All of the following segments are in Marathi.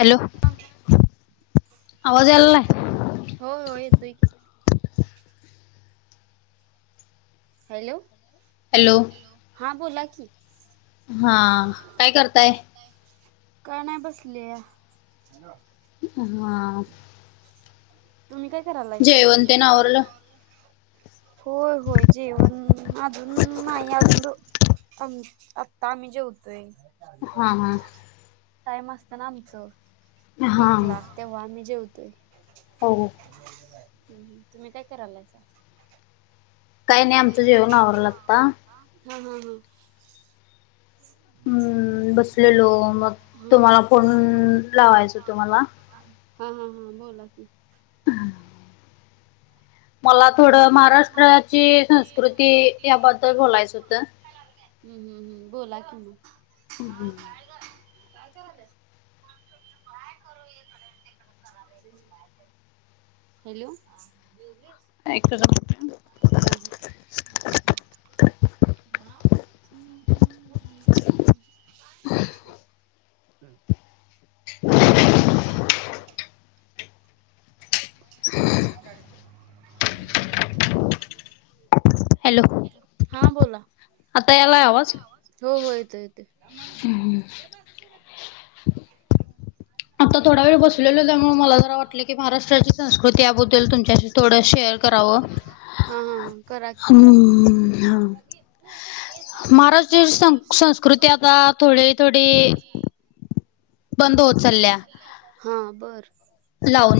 हॅलो. हा आवाज आयलाय. हो. हो. येतोय की. हॅलो. हॅलो. हॅलो. हां बोला की. हां. हा काय करताय? कर काय नाही बसलेया. हा. तुम्ही काय करायलासा? जेवण तेन आवरलं होय. होय. जेवण -अजून नाही अजून- आम आत्ता आम्ही जेवतोय. हा हा टाइम असत ना आमचं? हा एकला. तेव्हा आम्ही जेवतोय. हो हो. [unintelligible] तुम्ही काय करायलायसा? काही नाही आमचं जेवण आवरलं आत्ता. हा. हा. हा. [inaudible] हम्म तुम्हाला बसलेलो मग तुम्हाला फोन लावायचं होत लावायच मला तुम्हाला. हा. हा. हा. बोला कि. मला थोडं महाराष्ट्राची संस्कृती याबद्दल बोलायचं होतं. हम्म. हम्म. हम्म. बोला कि. ह. हं. हं. काय ग? काय करायलेयास? काय करू इकडे ण तिकडे [unintelligible] हॅलो, जेवलीस? [inaudible] हा. थँक्य [unintelligible] [inaudible] [inaudible] हम्म. [inaudible] [inaudible] हॅलो. हा बोला. आता येतोय आवाज? हो हो येतोय येतोय. [inaudible] आता थोडा वेळ बसलेलो त्यामुळे मला जरा वाटलं की महाराष्ट्र ची संस्कृती याबद्दल तुमच्याशी थोडं शेअर करावं [inaudible] महाराष्ट्र हम्म हा महाराष्ट्रीय सं संस्कृती आता थोडे थोड्या थोडे थोडी बंद होत चालल्या. हा बर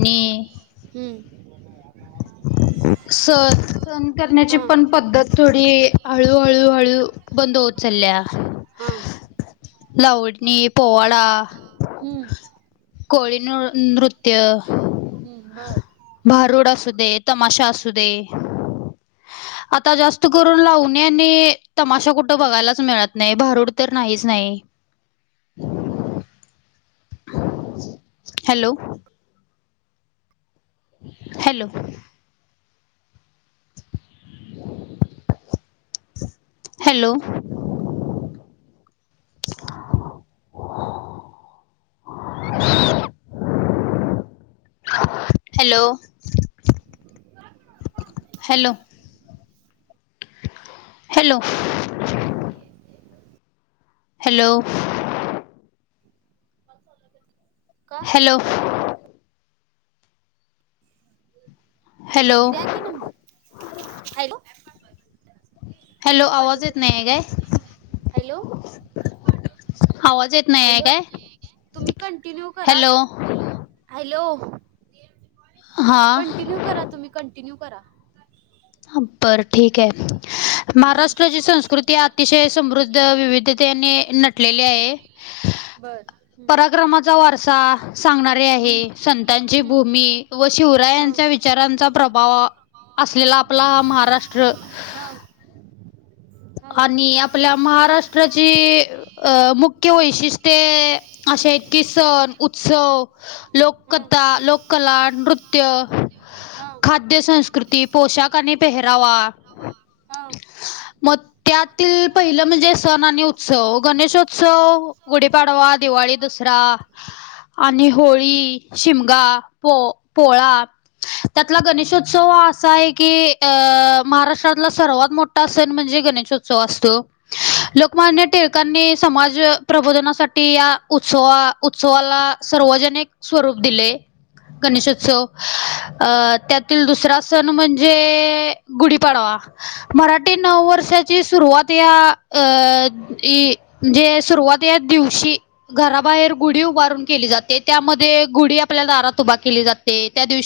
लावणी, हम्म [inaudible] सण सण करण्याची हा पण पद्धत थोडी हळू हळू हळू बंद होतं चालल्या हां. लवडनी, पोवाडा हम्म कोळी न नृत्य हम्म बर भारुड असू दे, तमाशा असू दे आता जास्त करून लावणीय आणि तमाशा कुठं बघायलाच मिळत नाही भारूड तर नाहीच नाही hello. Hello. Hello. Hello. [inaudible] Hello. हो हॅलो. [inaudible] हॅलो. [unintelligible] का? हॅलो. म हॅलो द्या की नंबर हॅलो हॅलो लिंक आवाज पाठवत येत नाही त्यावर, आहे काय हॅलो. तु मला आवाज येत पाठव नाही आहे हॅलो काय तुम्ही कंटिन्यू करा हॅलो हॅलो हॅलो हां कंटिन्यू करा तुम्ही कंटिन्यू करा हम्म. बर ठीक आहे, हम्म, महाराष्ट्राची संस्कृती अतिशय समृद्ध विविधतेने नट लेली आहे बर हम्म. पराक्रमाचा वारसा सांगणारी आहे संतांची हम्म, हम्म, भूमी व हा शिवरायांच्या विचारांचा प्रभाव असलेला आप आपला महाराष्ट्र हा हा आणि आपल्या महाराष्ट्राची, अ मुख्य वैशिष्ट्य ते अशे आहेत कि सण, उत्सव, लोककथा, लोककला, नृत्य हां मद्य संस्कृती, पोशाख, आनी पेहरावा हां. मग त्यातील पहिलं म्हणजे सण आणि उत्सव, गणेशोत्सव गुढीपाडवा दिवाळी दसरा आणि होळी, शिमगा पो पोळा त्यातला गणेशोत्सव हा असा आहे की, अं महाराष्ट्रातला सर्वात मोठा स सण म्हणजे गणेशोत्सव असतो. लोकमान्य टिळकांनी समाज प्रबोधनासाठी या उत्सवा उत्सवाला सार्वजनिक स्वरूप दिले. गणेशोत्सव, अ त्यातील दुसरा सण म्हणजे गुढीपाडवा. मराठी नववर्षाची सुरुवात ह्या अ म्हणजे सुरुवात या दिवशी घराबाहेर गुढी उभारून केली जाते, त्यामध्ये गुढी आपल्या दारात उभा केली जाते, त्या दिवशी